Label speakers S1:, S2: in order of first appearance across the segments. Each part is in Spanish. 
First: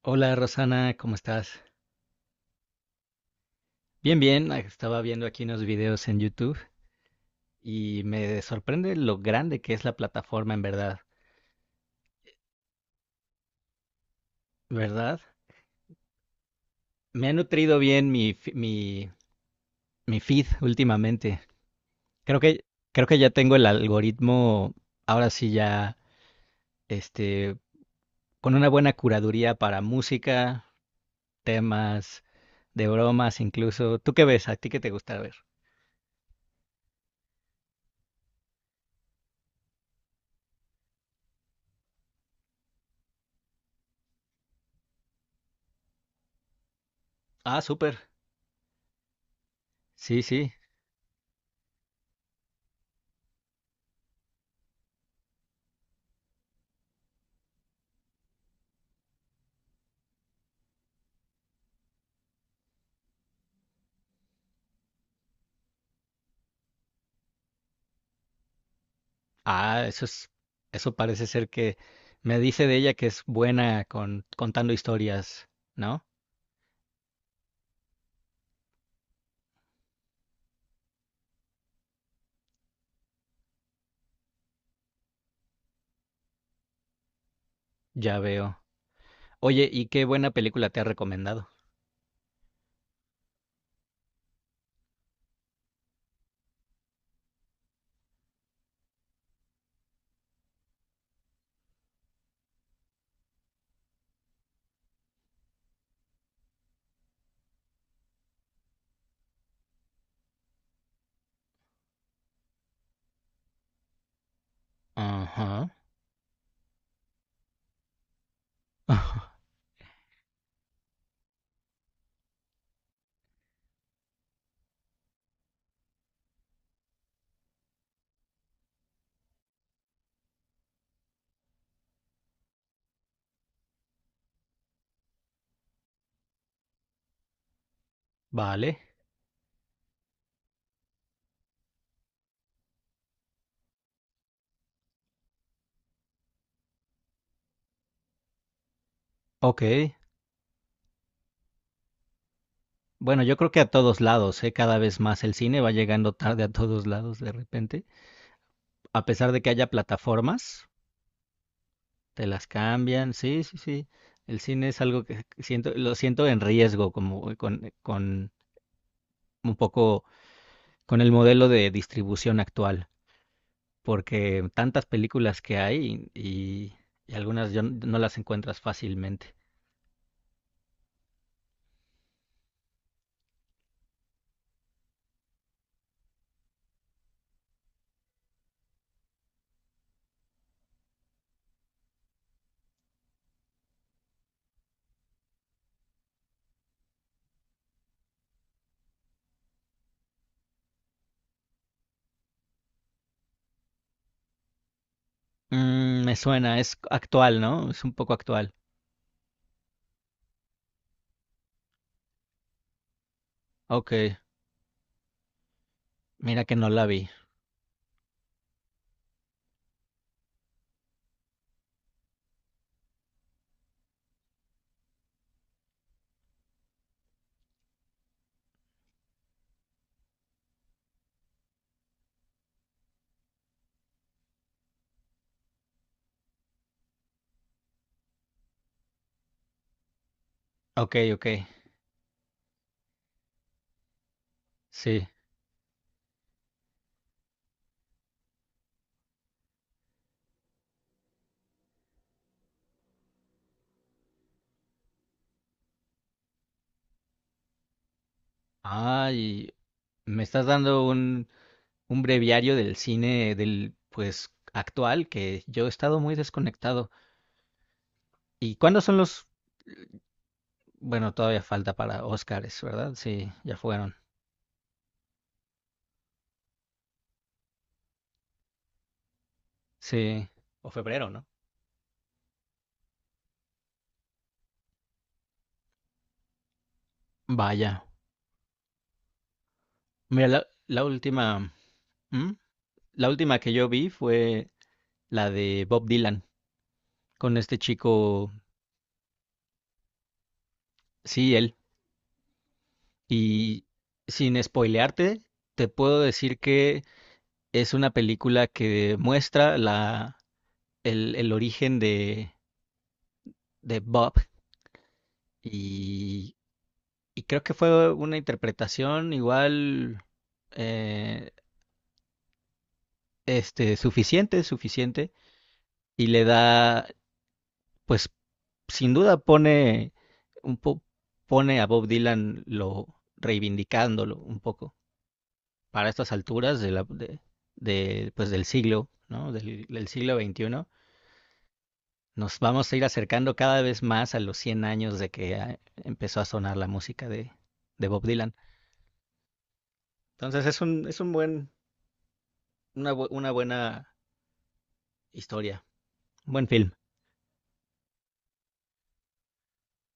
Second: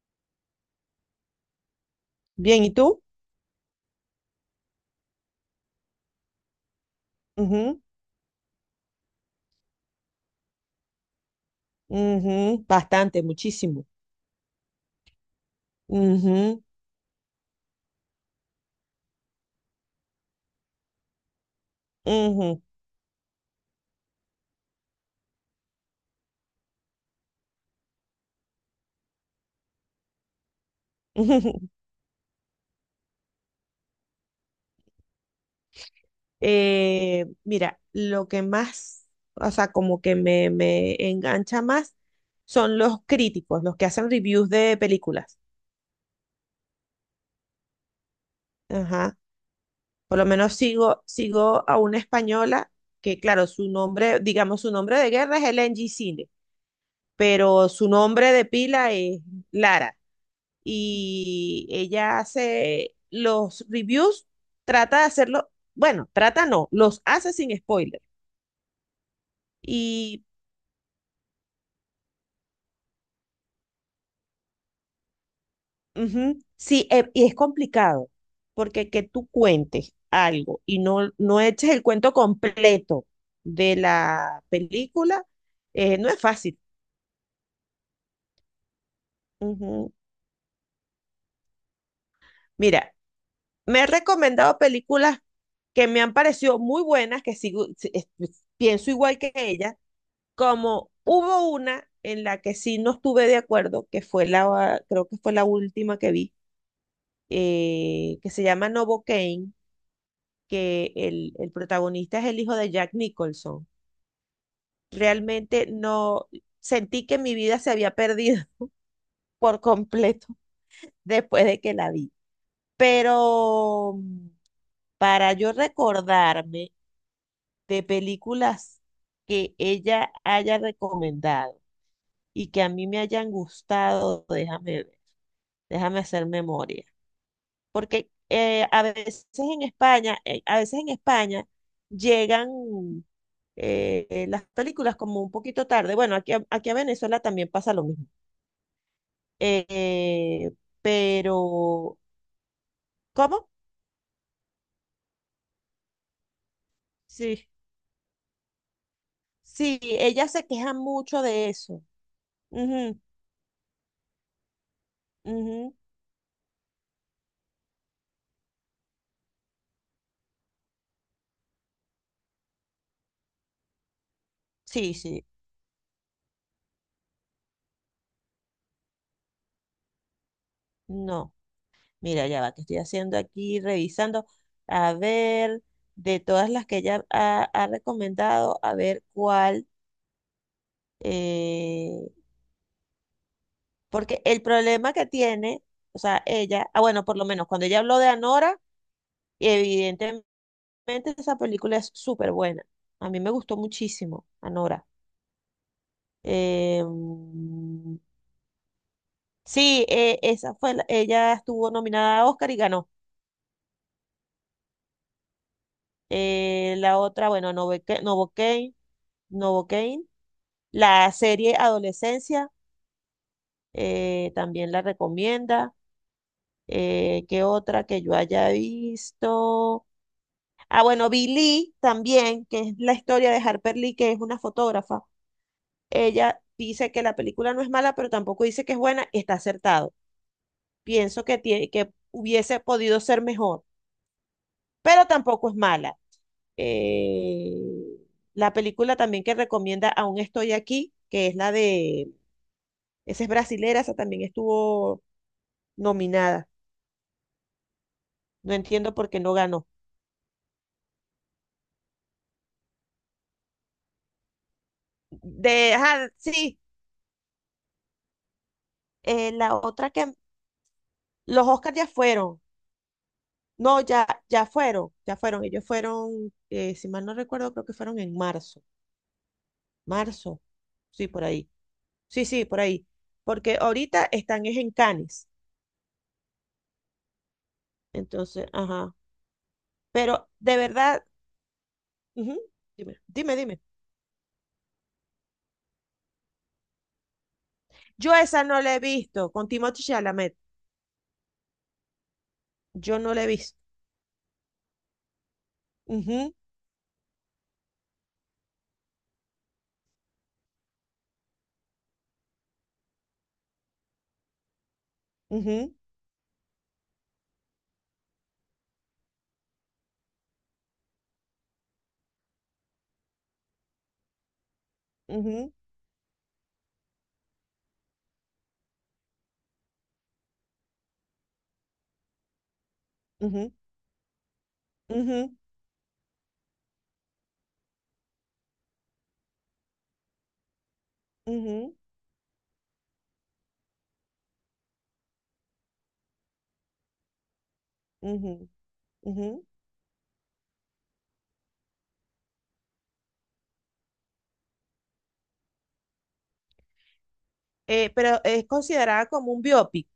S1: Hola Rosana, ¿cómo estás?
S2: Bien, ¿y tú?
S1: Bien, bien, estaba viendo aquí unos videos en YouTube
S2: Ujú,
S1: y me sorprende lo grande que es la plataforma en verdad,
S2: ujú, bastante, muchísimo.
S1: ¿verdad?
S2: Ujú,
S1: Me ha nutrido bien mi feed últimamente. Creo
S2: ujú,
S1: que, creo que ya tengo el algoritmo, ahora sí ya, este, con una buena curaduría para música, temas, de bromas incluso. ¿Tú qué ves? ¿A ti qué te gusta ver?
S2: Mira, lo que más, o sea, como que me engancha más son los críticos, los que hacen reviews de películas.
S1: Ah, súper.
S2: Ajá. Por
S1: Sí,
S2: lo
S1: sí.
S2: menos sigo a una española que, claro, su nombre de guerra es LNG Cine, pero su nombre de pila es Lara. Y ella hace los reviews, trata de hacerlo, bueno, trata no, los hace sin spoiler.
S1: Ah, eso
S2: Y
S1: es, eso parece ser que me dice de ella que es buena con contando historias, ¿no?
S2: ujú, sí, y es complicado, porque que tú cuentes algo y no eches el cuento completo de la película, no es fácil.
S1: Ya veo. Oye, ¿y
S2: Ujú.
S1: qué buena película te ha recomendado?
S2: Mira, me he recomendado películas que me han parecido muy buenas, que sigo, pienso igual que ella, como hubo una en la que sí no estuve de acuerdo, que fue la, creo que fue la última que vi, que se llama Novocaine, que el protagonista es el hijo de Jack Nicholson. Realmente
S1: Ajá.
S2: no sentí que mi vida se había perdido por completo después de que la vi. Pero para yo recordarme de películas que ella haya recomendado y que a mí me hayan gustado, déjame hacer memoria. Porque
S1: Vale.
S2: a veces en España llegan las películas como un poquito tarde. Bueno, aquí a Venezuela también pasa lo mismo.
S1: Ok.
S2: Eh, pero,
S1: Bueno, yo
S2: ¿cómo?
S1: creo que a todos lados, ¿eh? Cada vez más el cine va llegando tarde a todos lados de
S2: Sí,
S1: repente. A pesar de que haya
S2: sí, ella se
S1: plataformas,
S2: queja mucho de eso.
S1: te las
S2: Ujú,
S1: cambian. Sí, sí, sí. El cine es algo que siento,
S2: ujú.
S1: lo siento en riesgo, como con un poco con el modelo de distribución actual, porque tantas
S2: Sí, sí,
S1: películas que hay y algunas yo no las encuentras fácilmente.
S2: no. Mira, ya va, que estoy haciendo aquí, revisando. A ver, de todas las que ella ha recomendado, a ver cuál. Eh, porque el problema que tiene, bueno, por lo menos cuando ella habló de Anora, evidentemente esa película es súper buena. A mí me gustó muchísimo, Anora.
S1: Mm, me suena, es
S2: Eh,
S1: actual, ¿no? Es un poco actual.
S2: sí, esa fue, ella estuvo nominada a Oscar y ganó.
S1: Ok, mira que no la
S2: La
S1: vi.
S2: otra, bueno, Novocaine. La serie Adolescencia, también la recomienda. ¿Qué otra que yo haya visto? Ah, bueno, Billy también, que es la historia de Harper Lee, que es una fotógrafa. Ella dice que la película no es mala, pero tampoco dice que es buena, está acertado.
S1: Ok,
S2: Pienso
S1: ok,
S2: que, que hubiese podido ser mejor, pero
S1: sí.
S2: tampoco es mala. Eh, la película también que recomienda Aún estoy aquí, que es la de, esa es brasilera, esa también estuvo nominada. No entiendo por qué no
S1: Ay,
S2: ganó.
S1: me estás dando un breviario del cine del, pues, actual, que yo he
S2: De,
S1: estado
S2: ah,
S1: muy
S2: sí,
S1: desconectado. ¿Y cuándo son los...?
S2: la otra que
S1: Bueno, todavía
S2: los
S1: falta
S2: Oscars ya
S1: para
S2: fueron.
S1: Óscares, ¿verdad? Sí, ya
S2: No,
S1: fueron.
S2: ya, ya fueron, ya fueron. Ellos fueron, si mal no recuerdo, creo que fueron en marzo.
S1: Sí.
S2: Marzo,
S1: O febrero,
S2: sí, por
S1: ¿no?
S2: ahí. Sí, sí, por ahí. Porque ahorita están es en Cannes.
S1: Vaya.
S2: Entonces, ajá.
S1: Mira,
S2: Pero de
S1: la
S2: verdad,
S1: última... ¿Mm?
S2: ujú, dime,
S1: La
S2: dime,
S1: última que
S2: dime.
S1: yo vi fue la de Bob Dylan, con este
S2: Yo
S1: chico,
S2: esa no la he visto con Timothée Chalamet.
S1: sí, él.
S2: Yo no la he visto.
S1: Y sin spoilearte, te puedo
S2: Ujú,
S1: decir que es una película que muestra el origen de Bob.
S2: ujú,
S1: Y, y creo que fue una interpretación igual eh, suficiente, suficiente.
S2: ujú,
S1: Y le da, pues, sin duda pone un po- pone a Bob Dylan lo
S2: ujú,
S1: reivindicándolo un poco
S2: ujú,
S1: para estas alturas de, pues, del siglo, ¿no? Del siglo 21.
S2: ujú,
S1: Nos vamos a ir acercando cada vez más a los 100 años de que empezó a sonar la música de Bob
S2: ujú,
S1: Dylan.
S2: ujú.
S1: Entonces es un buen, una, una buena historia, un buen film.
S2: Pero es considerada como un biopic.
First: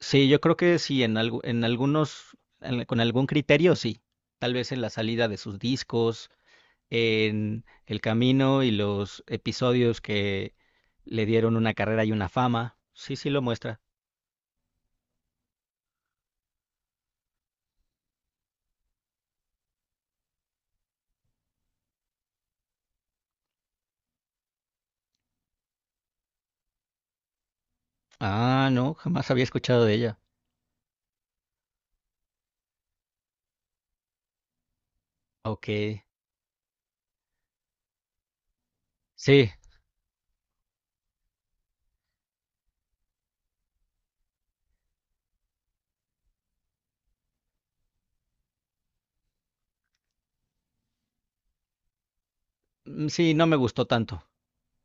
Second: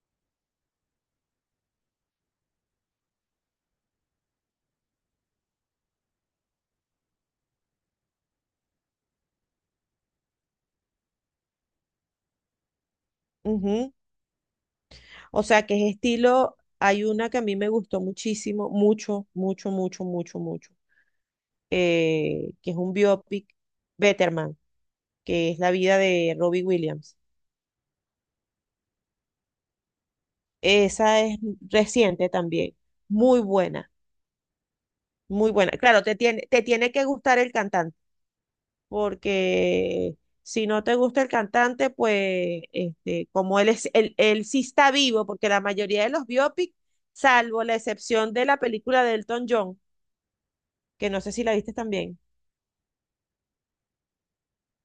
S1: Sí, yo creo que sí, en algunos, con algún criterio sí. Tal vez en la salida de sus discos, en el camino y los episodios que le dieron una carrera y una fama. Sí, sí lo muestra.
S2: Ujú. O sea, que es estilo, hay una que a mí me gustó muchísimo, mucho, mucho, mucho, mucho, mucho, que es un biopic, Betterman, que es la vida de Robbie Williams.
S1: Ah, no, jamás había escuchado de ella.
S2: Esa es reciente también, muy buena, muy
S1: Ok.
S2: buena. Claro, te tiene que gustar el cantante,
S1: Sí,
S2: porque si no te gusta el cantante, pues este, como él es, él sí está vivo, porque la mayoría de los biopics, salvo la excepción de la película de Elton John, que no sé si la viste también.
S1: sí, no me gustó tanto.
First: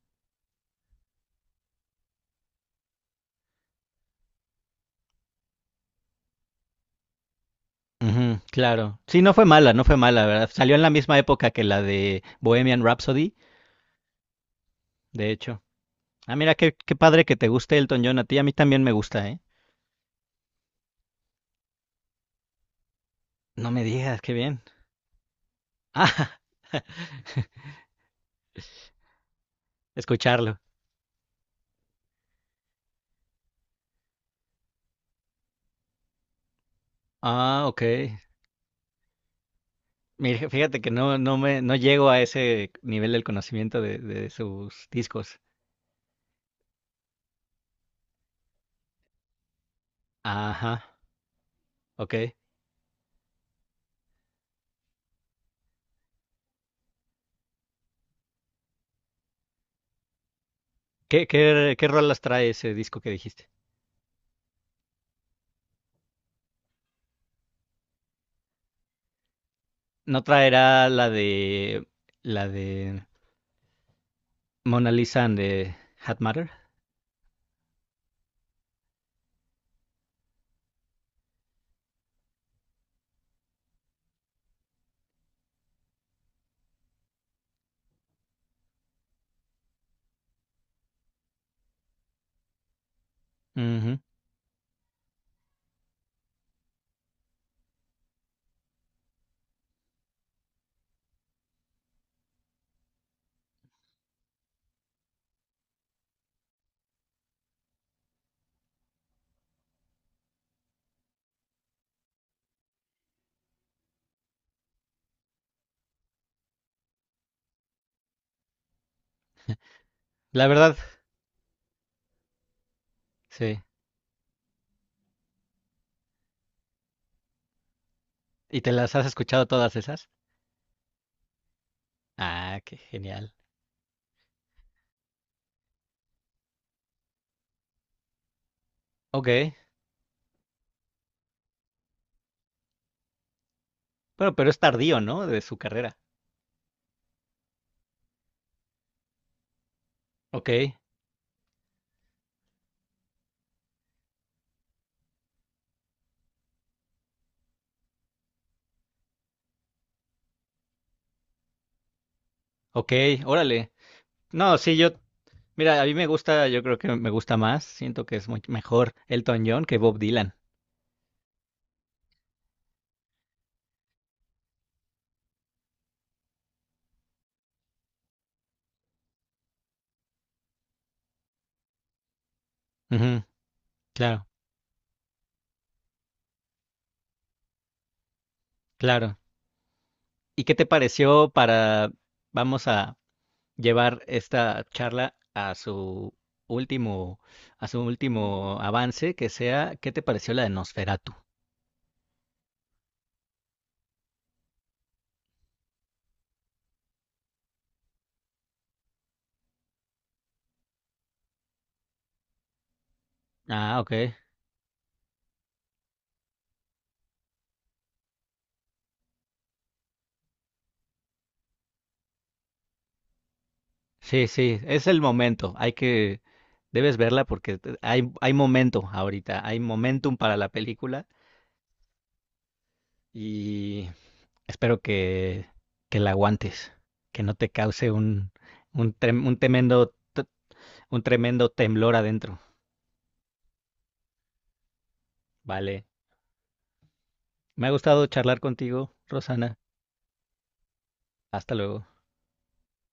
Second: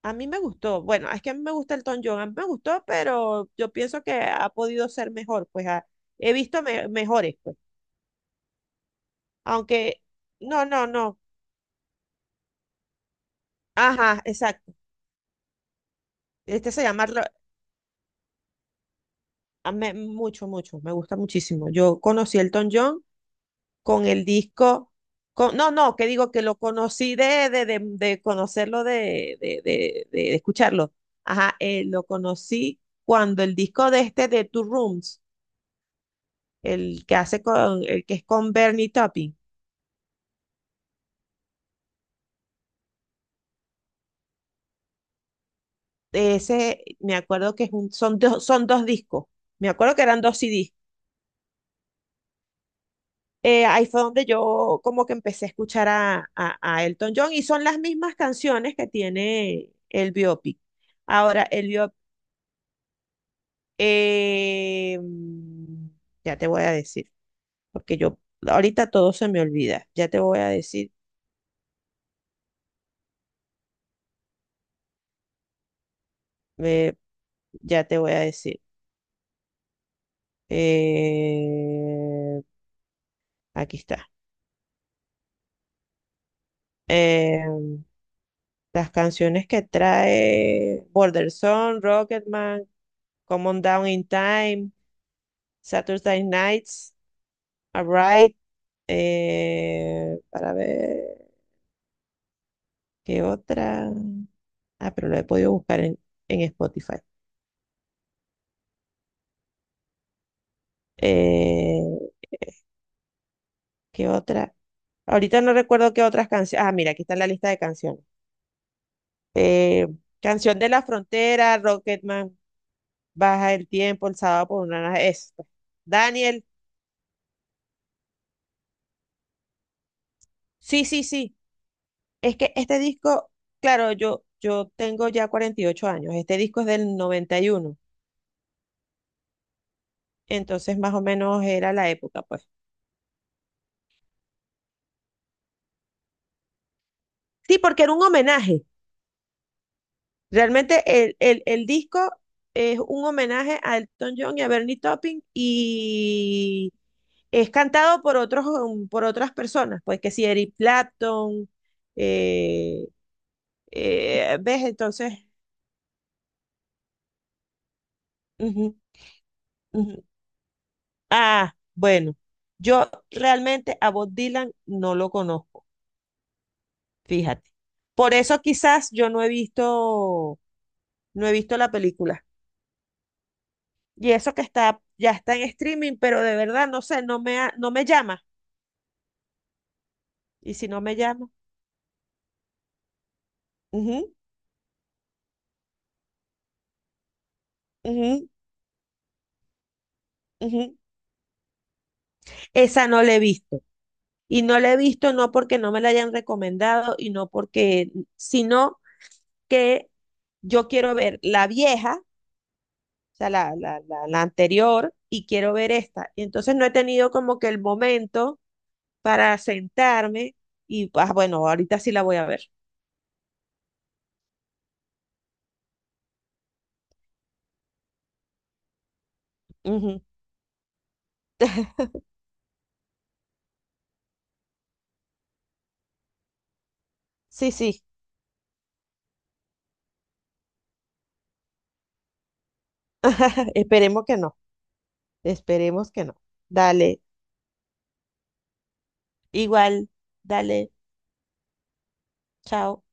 S2: A mí me gustó, bueno, es que a mí me gusta el Tom John, a mí me gustó, pero yo pienso que ha podido ser mejor, he visto mejores, pues.
S1: Ujú, claro. Sí, no fue mala, no fue
S2: Aunque,
S1: mala, ¿verdad?
S2: no,
S1: Salió en
S2: no,
S1: la misma
S2: no,
S1: época que la de Bohemian Rhapsody,
S2: ajá, exacto.
S1: de hecho. Ah, mira,
S2: Este
S1: qué,
S2: se
S1: qué
S2: llama,
S1: padre que te guste Elton John. A ti, a mí también me gusta, ¿eh?
S2: mucho, mucho, me gusta muchísimo. Yo conocí el Tom John
S1: No me
S2: con
S1: digas,
S2: el
S1: qué bien.
S2: disco, con, no, no, que digo
S1: Ah,
S2: que lo conocí de conocerlo, de
S1: escucharlo.
S2: escucharlo. Ajá, lo conocí cuando el disco de Two Rooms, el que hace
S1: Ah, ok.
S2: con, el que es con Bernie Taupin.
S1: Mira, fíjate que no, no me, no llego a ese nivel del conocimiento de sus discos.
S2: Ese, me acuerdo que es son dos discos. Me acuerdo que eran dos CDs.
S1: Ajá, ok.
S2: Ahí fue donde yo como que empecé a escuchar a Elton John, y son las mismas canciones que tiene el biopic.
S1: ¿Qué,
S2: Ahora, el
S1: qué, qué
S2: biopic,
S1: rolas trae ese disco que dijiste?
S2: eh, mm, ya te voy a decir, porque yo ahorita todo se me olvida. Ya te
S1: ¿No
S2: voy a
S1: traerá
S2: decir,
S1: la de Mona Lisa and the Hat Matter?
S2: eh, ya te voy a decir. Eh, aquí está. Em, Las canciones que trae: Border Song, Rocketman, Come On Down
S1: Ujú.
S2: in Time, Saturday Nights, Alright, para ver qué otra. Ah, pero lo he podido buscar en Spotify. Eh, ¿Qué otra? Ahorita no recuerdo qué otras canciones. Ah, mira, aquí está la lista de canciones. Eh,
S1: La
S2: Canción de
S1: verdad,
S2: la Frontera, Rocketman, Baja
S1: sí.
S2: el Tiempo, El Sábado por una... Es, pues, Daniel,
S1: ¿Y te las has escuchado todas esas?
S2: sí, sí, sí. Es que
S1: Ah, qué
S2: este disco,
S1: genial.
S2: claro, yo tengo ya 48 años, este disco es del 91,
S1: Ok.
S2: entonces más o menos era la época, pues.
S1: Pero es tardío, ¿no? De su carrera.
S2: Sí, porque era un homenaje.
S1: Ok,
S2: Realmente el disco es un homenaje a Elton John y a Bernie Taupin, y es cantado por otros, por otras personas, pues que si Eric Clapton, eh,
S1: ok, órale. No,
S2: ¿ves?
S1: sí, yo
S2: Entonces,
S1: mira, a mí me gusta, yo creo que me gusta más, siento que es muy
S2: ujú,
S1: mejor Elton John que Bob
S2: ujú.
S1: Dylan.
S2: Ah, bueno, yo realmente a Bob Dylan no lo conozco, fíjate. Por eso quizás yo no he visto, no he visto la película.
S1: Ujú,
S2: Y
S1: claro,
S2: eso que está, ya está en streaming, pero de verdad no sé, no me llama.
S1: claro. ¿Y
S2: Y
S1: qué te
S2: si no me
S1: pareció
S2: llama,
S1: para, vamos a llevar
S2: ujú,
S1: esta charla a último, a su
S2: ujú,
S1: último avance, que sea, ¿qué te pareció la de
S2: ujú.
S1: Nosferatu?
S2: Esa no la he visto. Y no la he visto no porque no me la hayan recomendado y no porque, sino que yo quiero ver la vieja, o sea,
S1: Ah, ok.
S2: la anterior, y quiero ver esta. Y entonces no he tenido como que el momento para sentarme bueno, ahorita sí la voy a ver.
S1: Sí, sí, es el momento, hay que, debes verla porque hay, hay momento ahorita, hay
S2: Ujú.
S1: momentum para la película y espero que la aguantes, que no te
S2: Sí, sí.
S1: cause un tremendo, un tremendo temblor adentro.
S2: Esperemos que no.
S1: Vale.
S2: Esperemos que no. Dale.
S1: Me ha gustado charlar contigo, Rosana.
S2: Igual. Dale.
S1: Hasta luego.
S2: Chao.